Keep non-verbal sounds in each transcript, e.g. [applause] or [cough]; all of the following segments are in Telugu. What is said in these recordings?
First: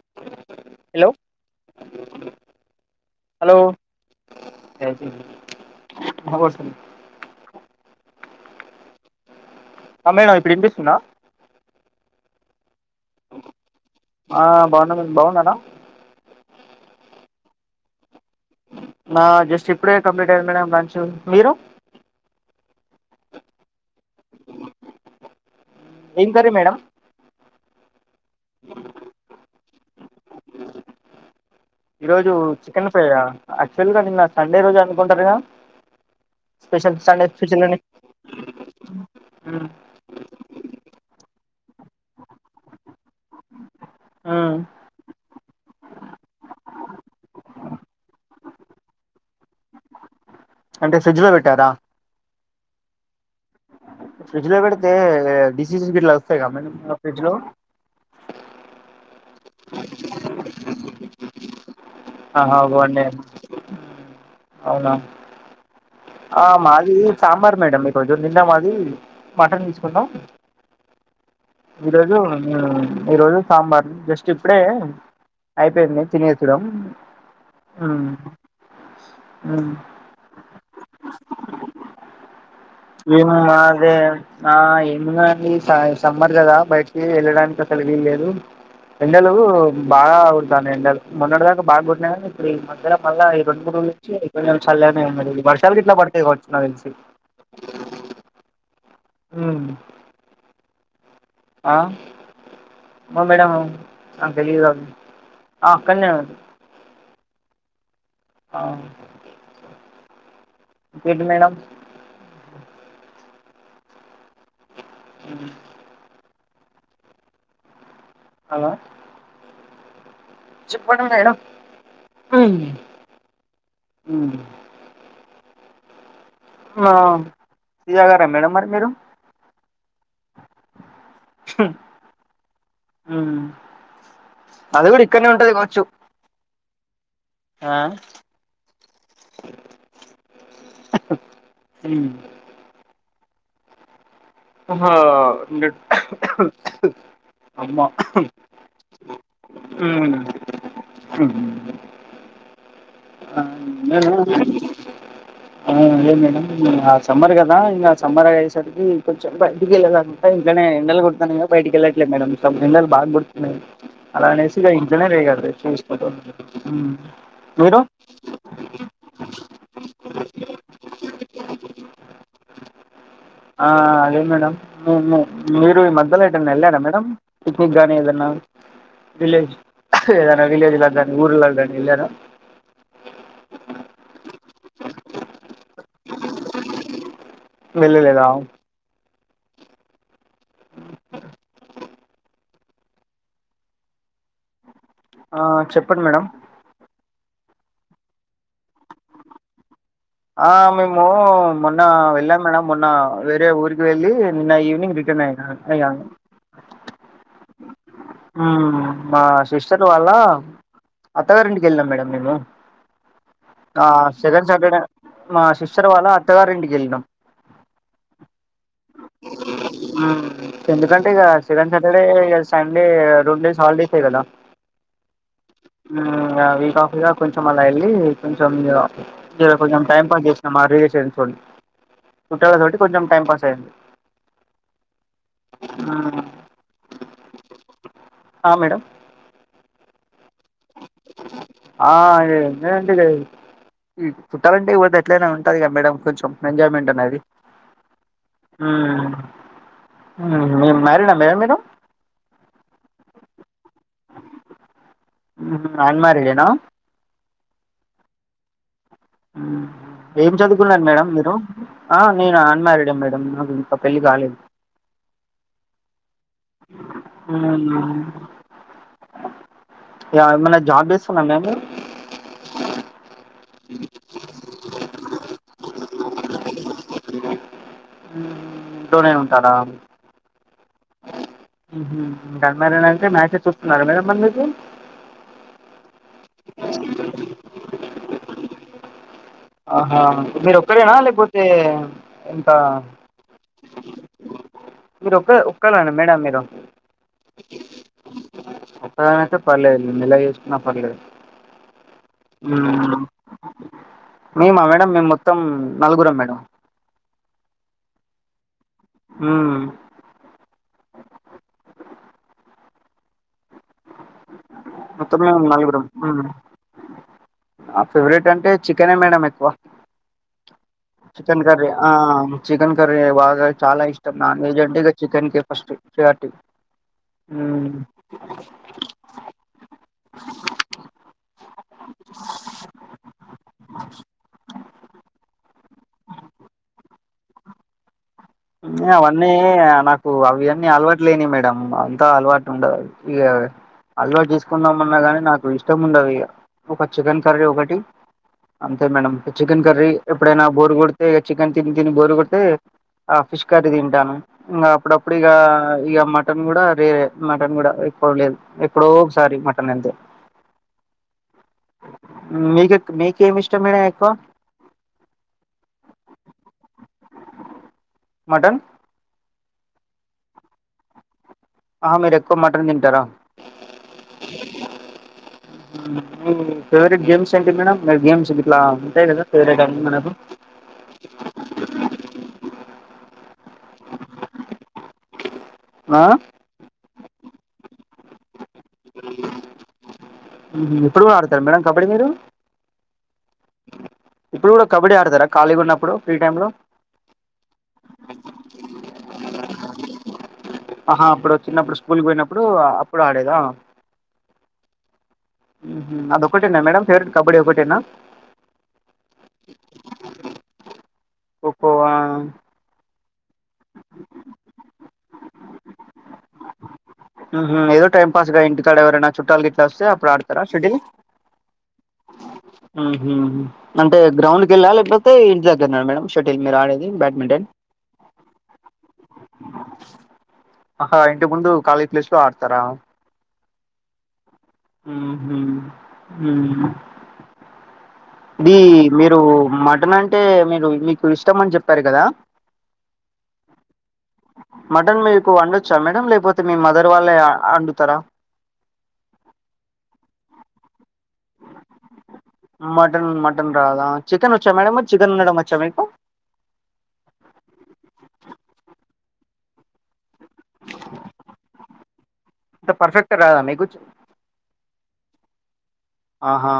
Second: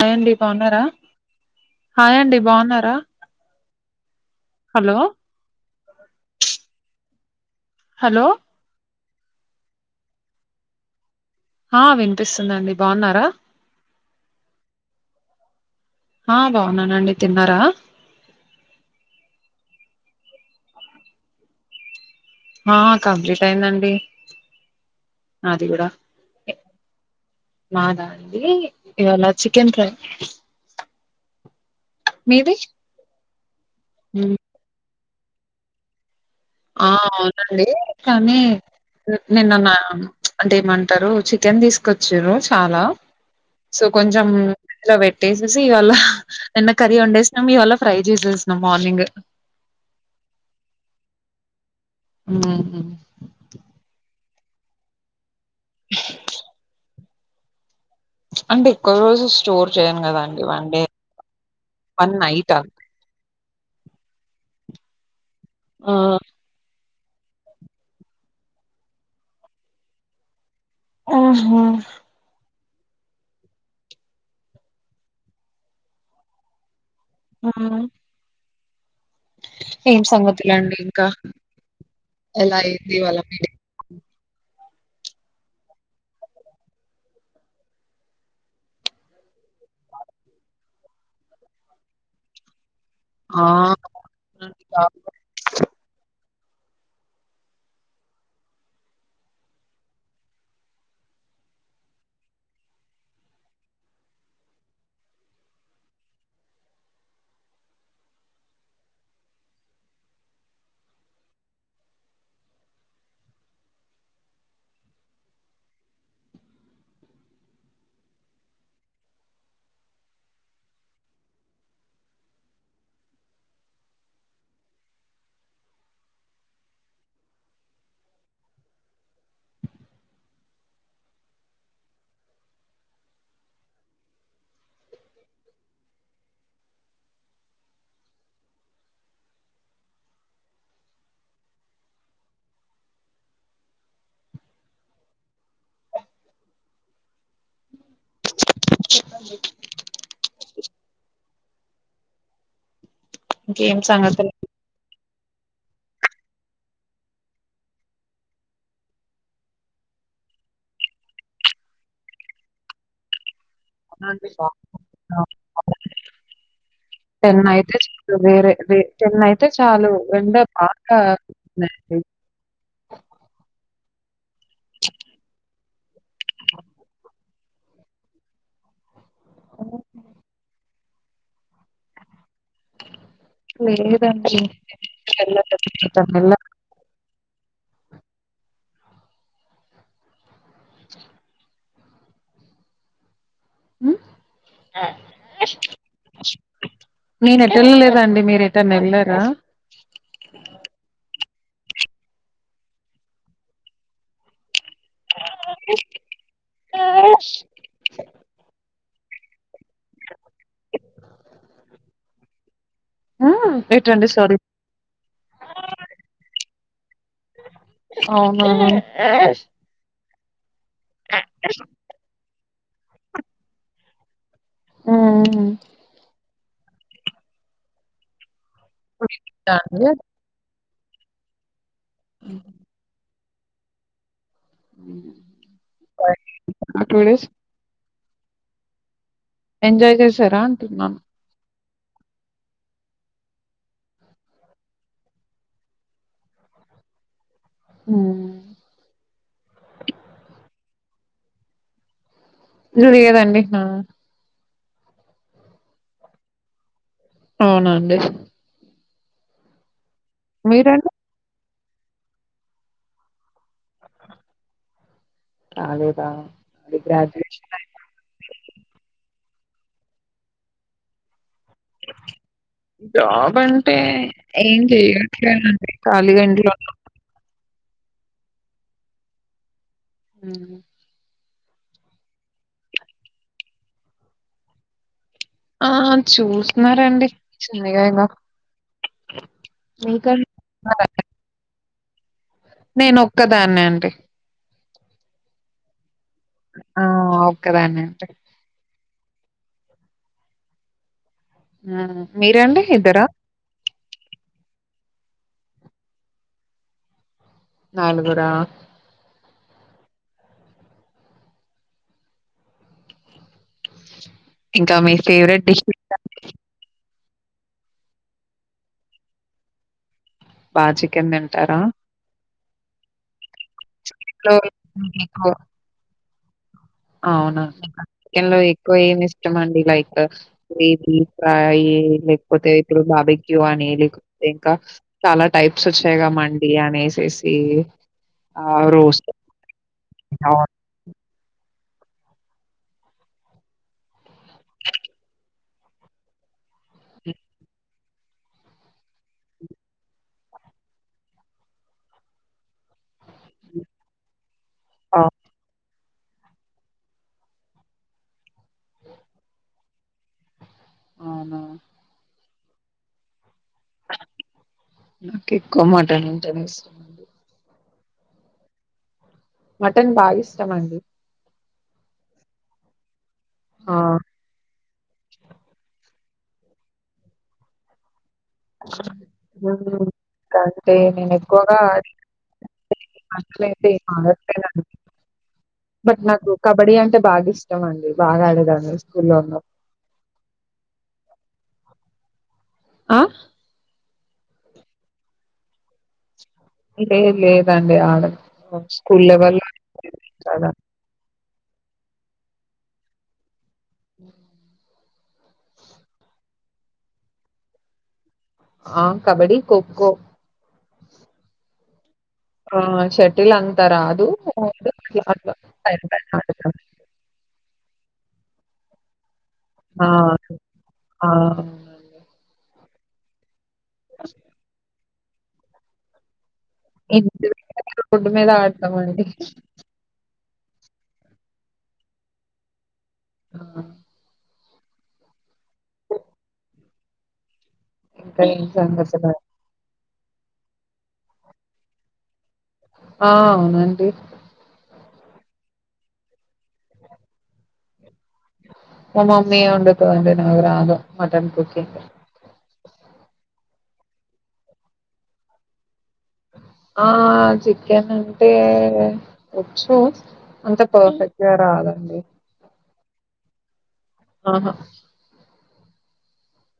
హాయ్ అండి బాగున్నారా హలో హాయండి బాగున్నారా హలో [unintelligible] వినబడుతుందా హలో అ మేడం ఇప్పుడు వినిపిస్తుందా ఆ వినిపిస్తుందండి బాగున్నారా ఆ బాగున్నా మీరు బాగునన్నారా ఆ బాగున్నానండి తిన్నారా ఆ జస్ట్ ఇప్పుడే కంప్లీట్ అయింది మేడం లంచ్ మీరు ఆ కంప్లీట్ అయిందండి అది కూడా ఏం కర్రీ మేడం మాదా అండి ఇవాలా చి చికెన్ ఫ్రై ఈ రోజు మీది చికెన్ ఫ్రై యాక్చువల్ గా నిన్న ఉమ్. సండే రోజు అనుకుంటారగా ఆ అవునండి కానీ నిన్నన్న అంటేమంట చికెన్ తీసుకొచ్చారు చాలా సో కొంచం ఫ్రిడ్జ్ ల పే ట్టేసేసి ఇవాళ నిన్న కర్రీ వండేసినాం ఈవాల్ళ ఫ్రై చేసేసినం మార్నింగ్ అంటే ఫ్రిడ్జ్ లో పెట్టారా ఉహు ఫ్రిడ్జ్ లో పెడితే డిసీజులు గిట్ల వస్తాయి గా మేడం ఫ్రిడ్జ్ లో అంటే ఎక్కువ రోజు స్టోర్ చేయను కదాండి వన్ డే వన్ ఆహా నైటా? ఒక వన్ ఇయర్ అవునా ఆ! ఆ మాది కూ ఇది సాంబార్ మేడం ఈ రోజు నిన్న మాది మటన్ తీసుకున్నం ఆహా ఈ రోజు సాంబార్ జస్ట్ ఇప్పుడే అయిపోయింది తిన్సేడం ఆ ఏం సంగతులండి ఇంకా ఎలా ఇవాళ ఏం మీ డే? అనలే నా ఏమి ఉనదండి సమ్మర్ కదా బయటికి వెళ్ళడానికి అసలు వీల్లేదు ఎండలు బాగా కుడతాను ఎండలు మొన్నటి దాకా బాగా కొట్టినయి కానీ ఇప్పుడు ఈ మధ్యల మళ్ళ ఈ ఆ! రెండు మూడు నుంచి కొంచెం అవునండి చల్లేనే బాగున్నాం. ఉంది మరి ఈ వర్షాలకి ఇట్లా పడితాయి కావచ్చు నాకు తెలిసి ఉమ్ ఆ ఓ మేడం నాకు తెలిదు అవ్వి అక్కనే అని ఆ ఇంకా ఏంటి మేడం అ హలో చెప్పండి మేడం. ఉం ఆ టీ తాగరా మేడం మరి మీరు చె అది కూడా ఇక్కనే ఉంటది కాచ్చు ఆ అహి ఉమ్ ఆహా అమా ఉమ్ ఉం ఆ ఇంకేం నేను సంగతులు? ఆ అదే మేడం ఆ సమ్మర్ కదా ఇగ సమ్మర్గాసరికి కొంచెం బయటికీ వెళ్లడానికి ఇంట్లనే ఎండలు కుడతన్నాయి కద బయటికి వెళ్ళట్లేదు మేడం ఎండలు బాగా కొడు అలా అవునండి అనేసి ఇక ఇంట్లోనే బాగున్నాం. రెస్ట్ తీసుకుంటూ అయితే మీరు చాలు వేరే వే టెన్ అయితే చాలు ఎండ బాగాంటన్నాయండి అదే మేడం మీరు ఈ మధ్యలో ఎట వెళ్ళాడా మేడం పిక్నిక్ కాగానీ ఏదన్నా విలేజ్ ఏదైనా విలేజ్ లా కానీ ఊర్లా కానీ వెళ్లారా లేదండి వెళ్లలేదా ఉ ఆ చెప్పండి మేడం నేను ఎటళలేదాండి మీరు ఎటన్న వెళ్లారా ఆ మేము మొన్న వెళ్ళాం మేడం మొన్న వేరే ఊరికి వెళ్ళి నిన్న ఈ రిటర్న్ అయి అయము ఆ! మా సిస్టర్ వాళ్ళ అత్తగారింటికి వెళ్ళాం మేడం మేము ఆ ఎటండి సారీ. సెకండ్ సాటర్డే మా సిస్టర్ వాళ్ళ అత్తగారి ఇంటికి ఎళ్ళినాం అవునవును ఎందుకంటే ఇగా సెకండ్ సాటర్డే ఇ సండే రెం డేస్ హాలిడేస్ ఎ కదా ఆ హ్మ్. వీక్ ఆఫ్ గా కొంచెం అ వెళ్ళి కొంచెం దాని కొంచెం వల్ల టైం పాస్ చేస్ [unintelligible] చుట్టలు కాబట్టి కొంచెం టైం పాస్ అయ్యింది [inaudible] ఆ మేడం ఎంజాయ్ చేసార అంటున్నాను ఆ [unintelligible] చుట్టలింటికి పోతే ఎట్లయినా ఉంటదిగా మేడం కొంచెం ఎంజాయ్మెంట్ అనేది హ్మ్ ఉ ఉమ్ మ్యారిడా మేడం మీరు లేదండి అన్ మ్యారిడ్ ఎన అవునండి ఏం చదువుకున్నారు మీరండి మేడం మీరు ఆ నేన అన్మారిడే మేడం నాకు ఇంకా పెళ్ళి కాలేదు కాలేదా అ గ్రాజుయేషన్ [unintelligible] [unintelligible] జాబ్ అంటే ఏం [unintelligible] [unintelligible] కాలిగా ఇంట్లో [unintelligible] ఇంట్లోనే ఉంటార హు అన్ మ్యారీడ్ అంటే మ్యాచస్ చూస్తున్నారు మేడం మరి మీకు ఆ చూస్నారండి చిన్నగా ఐన ఆహా మీరు ఒక్కరేనా లేకపోతే ఇంకా నేను ఒక్కదాన్నే అండి మీరొక్కరే [unintelligible] ఆ ఓకేదన్నే అయితే పర్లేదు మెల్లగా చేసుకున్నా పర్లేదు ఆ మీరండి ఉమ్ ఇద్దరా మేమా మేడం మేము మొత్తం నలుగురం మేడం నలుగురా హు ఇంకా మీ మొత్తం ఫేవరెట్ మేము డిష్ నలగురం ఫేవరెట్ అంటే చికెనే మేడం ఎక్కువ బా చికెన్ తింటారా కర్రీ ఆ చికెన్ కర్రీ బాగ చాల ఇష్టం లో నాన్ వెజ్ అంటే ఇ చికెన్ కే ఫస్ట్ ప్రయారిటి అవును చికెన్ లో ఎక్కువ ఏమి ఇష్టం అండి లైక్ [unintelligible] కాకపోతే ఇప్పుడు బాబీ క్యూ అని లేకపోతే ఇంకా చాలా టైప్స్ వచ్చాయి క మండి అనేేసేసి ఈ అవన్నీ నాకు అవును. అవన్నీ అలవాట్లేనివి మేడం అంతా అలవాటు ఉండదు ఇక అలవాటు చేసుకుందామన్నా గాని నాకు ఇష్టం ఉండదు ఇగ ఒక చికెన్ కర్రీ ఒకటి అంతే మేడం చికెన్ కర్రీ ఎప్పుడైన బోరు కొడితే ఇక చికెన్ తిని తిని బోరు కొడితే ఆ ఫిష్ కర్రీ తింటాను ఇంకా అప్పుడప్పుడు ఇగా ఇగ మటన్ కూడా రే మటన్ కూడా ఎక్కువ లేదు ఎప్పుడో ఒకసారి మటన్ అంతే అవునా హ్మ్మ్ మీక మీకేమిష్ నాకు ఎక్కువ మటన్ ఉంటానే ఇష్టం మటన్ మటన్ బాగిష్టం అండి ఆ మీరెక్కువ మటన్ తింటారా ఆ! మీ ఫేవరెట్ గేమ్స్ ఏంటి మేడం గేమ్ [unintelligible] నేను ఎక్కువగా అట్లయితే [unintelligible] ఆ బట్ నాకు కబడ్డీ అంటే బాగా ఇష్టం అండి బాగా ఆడేదాన్ని స్కూల్లో ఉన్నప్పుడు ఇప్పుడు కూడా మేడం కబడ్డీ మీరు ఆ ఇప్పుడు కూడా కబడ్డీ ఆడతారా ఖాళీగా ఉన్నప్పుడు ఫ్రీ టైమ్ లో లేదు లేదండి ఆడను స్కూల్ వల్ల ఆహా అప్పుడు చిన్నప్పుడు స్కూల్కి పోయినప్పుడు అప్పుడు ఆడేదా హ్మ్మ్ అదొకటేనా మేడం ఫేవరెట్ కబడ్డీ ఒకటేనా ఆ కబడి ఖోఖో ఖోఖో ఆ ఆ సెట్ ల్ అంత రాదు అట్లా అట్లా పైన పైన ఆడతాను హుహు. ఏదో టైం పాస్ గా ఇంటికాడ ఎవరైనా చుట్టాలు గిట్లా వస్తే ఆ! అప్పుడు ఆడతారా శెటిల్ ఆ! అవునండి. హ్మ్మ్ అంటే గ్రౌండ్కి ఎళ్ళా లేకపోతే ఇంటి దగ్గర ఉన్నాడు మేడం ష మీరు ఆడేది బ్యాడ్మింటన్ ఎలా ఆడతాం అండి ఆహా ఇంటి ముందు ఖాళీ ప్లేస్ లో ఆడతారా ఆహా హ్మ్మ్ హ్మ్మ్ ఇంకా ఏం ఇది సంగతులు? మీరు మటన్ అంటే మీరు మీకు ఇష్టం అని చెప్పారు కదా ఆ అవునండి మటన్ మీకు వండొచ్చా మేడం లేకపోతే మీ మదర్ వాళ్ళే వండుతారా మా మమ్మీ ఏ వండుతది అండి నాకు రాదు మటన్ అంతే మటన్ మటన్ రాదా చికెన్ ఒచ్చా మేడం చికెన్ వండడం వచ్చా మీకు ఆ చికెన్ అంటే వచ్చు అంత పర్ఫెక్ట్గా రాదండి అంత పర్ఫెక్ట్ రాదా మీకు ఆహా ఆహా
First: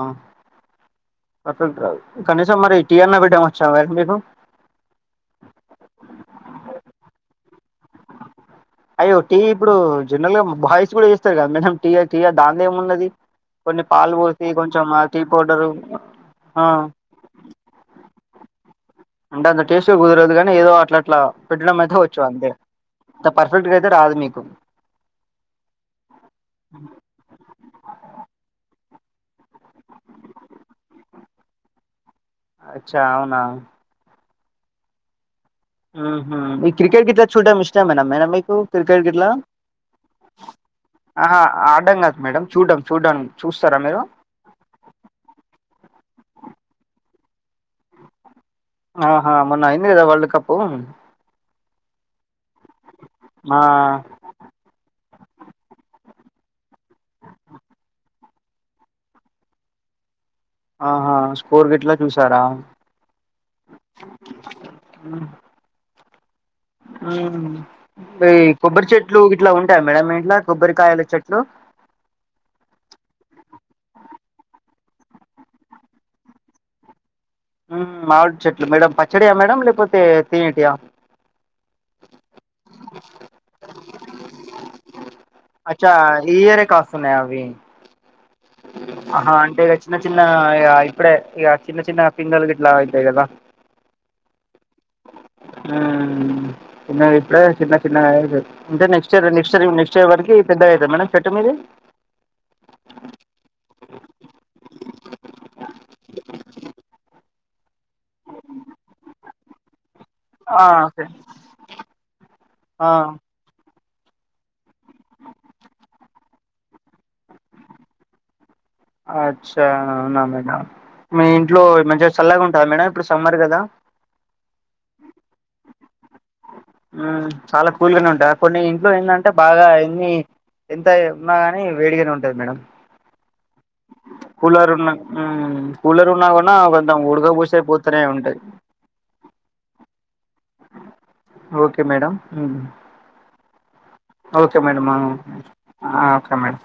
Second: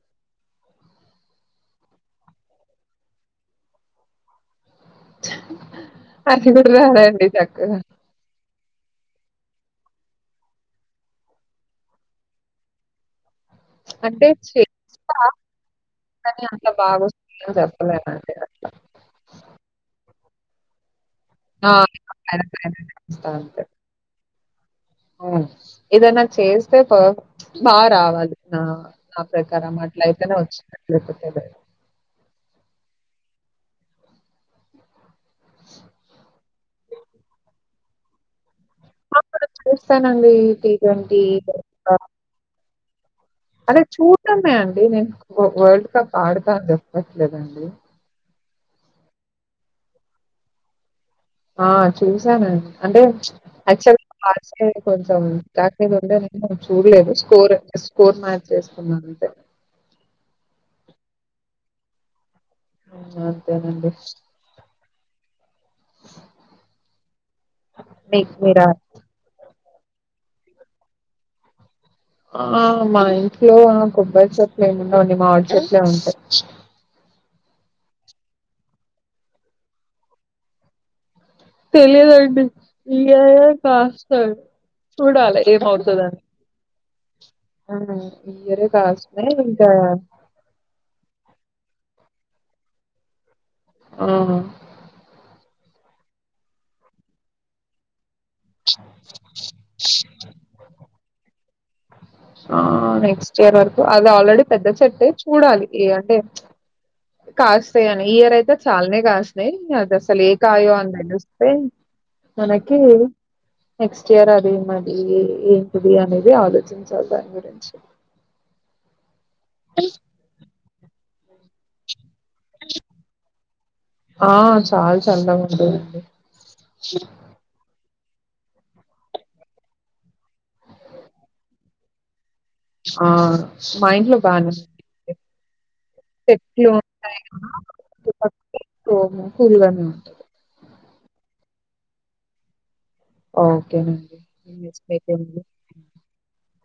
కనీసం మరి టీ అన్న పెట్టడం వచ్చా మరి మీకు అది కూడా రాదండి చక్కగా అయ్యో టీ ఇప్పుడు జనరల్ గా బాయ్స్ కూడా చేస్తారు కదా మేడం టీ టీయా దానిదేమున్నది కొన్ని పాలు అంటే పోసి కొంచం ఆ చేస్తా టీ పౌడరు కానీ ఆ అంత బాగొస్తుందని చెప్పలేనండి అట్లా అంటే అంత టేస్ట్ గా కుదరదు కానీ ఏదో అట్లా అట్లా ఆ పెట్టడం అయితే వచ్చు అంతే అంత అంతే పర్ఫెక్ట్ గా అయితే రాదు మీకు ఏదన్నా చేస్తే ప బాగా రావాలి ఆ నా ప్రకారం అట్లా అయితేనే వచ్చినట్లే లేకపోతే లేదు అచ్చా అవునా హ్మ్మ్ ఈ క్రికెట్ గిట్లా చూడడం ఇష్టమేన మేడం మీకు క్రికెట్ ఆ! గిట్లా చూస్తానండి టీ ఆహా ఆ! ఆడడం కాదు మేడం చూడం అదే చూటమే అండి నేను వరల్డ్ కప్ ఆడుతా అని చెప్పట్లేదండి ఆహా మొన్నయింది కదా వరల్డ్ కప్పు ఆ చూసానండి అంటే ఆ అక్టువల్గా కొంచం ఉండే చూడలేదు స్కోర్ స్కోర్ మ్యాచ్ చేస్తున్నాంటే ఆహా స్కోర్ గిట్లా చూసారా ఆ అంతేనండి ఉమ్ మీకు ఈ మీరా కొబ్బరి చెట్లు ఇట్లా ఉంటాయి మేడం మీ ఇంట్లా కొబ్బరికాయలు చెట్లు ఆ మా ఇంట్లో కొబ్బరి చెట్లు ఏమి ఉండవండి మామిడి చెట్లే ఉంటాయి ఉమ్ మావిడి చెట్లు మేడం పచ్చడియా మేడం లేకపోతే తినేటియా తెలిదండి ఈయే కాస్త అచ్చా ఈ ఇయరే కాస్తున్నాయా అవి ఆ ఈ ఇయరే కాస్తున్నాయి ఆహా అంటే ఇంకా ఇక చిన్న చిన్న ఇ ఇప్పుడే ఇగా చిన్న చిన్న పిందేల్ గిట్లా ఆయితా కదా ఆ ఉమ్ చిన్న ఇప్పుడే గాదా చిన్న చిన్న అంటే next year next year next year వరకి పెద్ద అవుతాయా మేడం చెట్టు మీద ఆ నెక్స్ట్ ఇయర్ వరకు అది ఆల్రెడీ పెద్ద చెట్టే చూడాలి ఈగ అంటే కాస్తాయి అని ఈ ఇయర్ అయితే చాలానే కాసినయ్ అసలు ఏ ఆ, కాయో అని ఓకే తెలిస్తే మనకి ఆ, నెక్స్ట్ ఇయర్ అదేమది ఏంటిది అనేది ఆలోచించాలి గురించి అచ్చా అవునా మేడం మీ ఇంట్లో మంచిగా చల్లగా ఉంటదా మేడం ఇప్పుడు సమ్మర్ కదా ఆ చాలా చల్లగా ఉంటుదండి ఉమ్ చాలా కూల్గానే ఉంటుంది డా కొన్ని ఇంట్లో ఏంటంటే బాగా ఎన్ని ఎంత ఉన్నా గాని వేడిగానే ఉంటది. మేడం ఆ మా ఇంట్లో బాగానే కూలర్ ఉన్న మ్మ్ కూలర్ ఉన్నా కూడా చెట్లు కొంచెం ఉంటాయి ఉడకపోసేపోతూనే కదా ఉంటది క్రోము కూల్గానే ఉంటాది ఓకే మేడం ఉమ్ ఓకేనండి. ఓకే నెక్స్ట్ మేడం మీకేముంది? ఆ ఓకే మేడం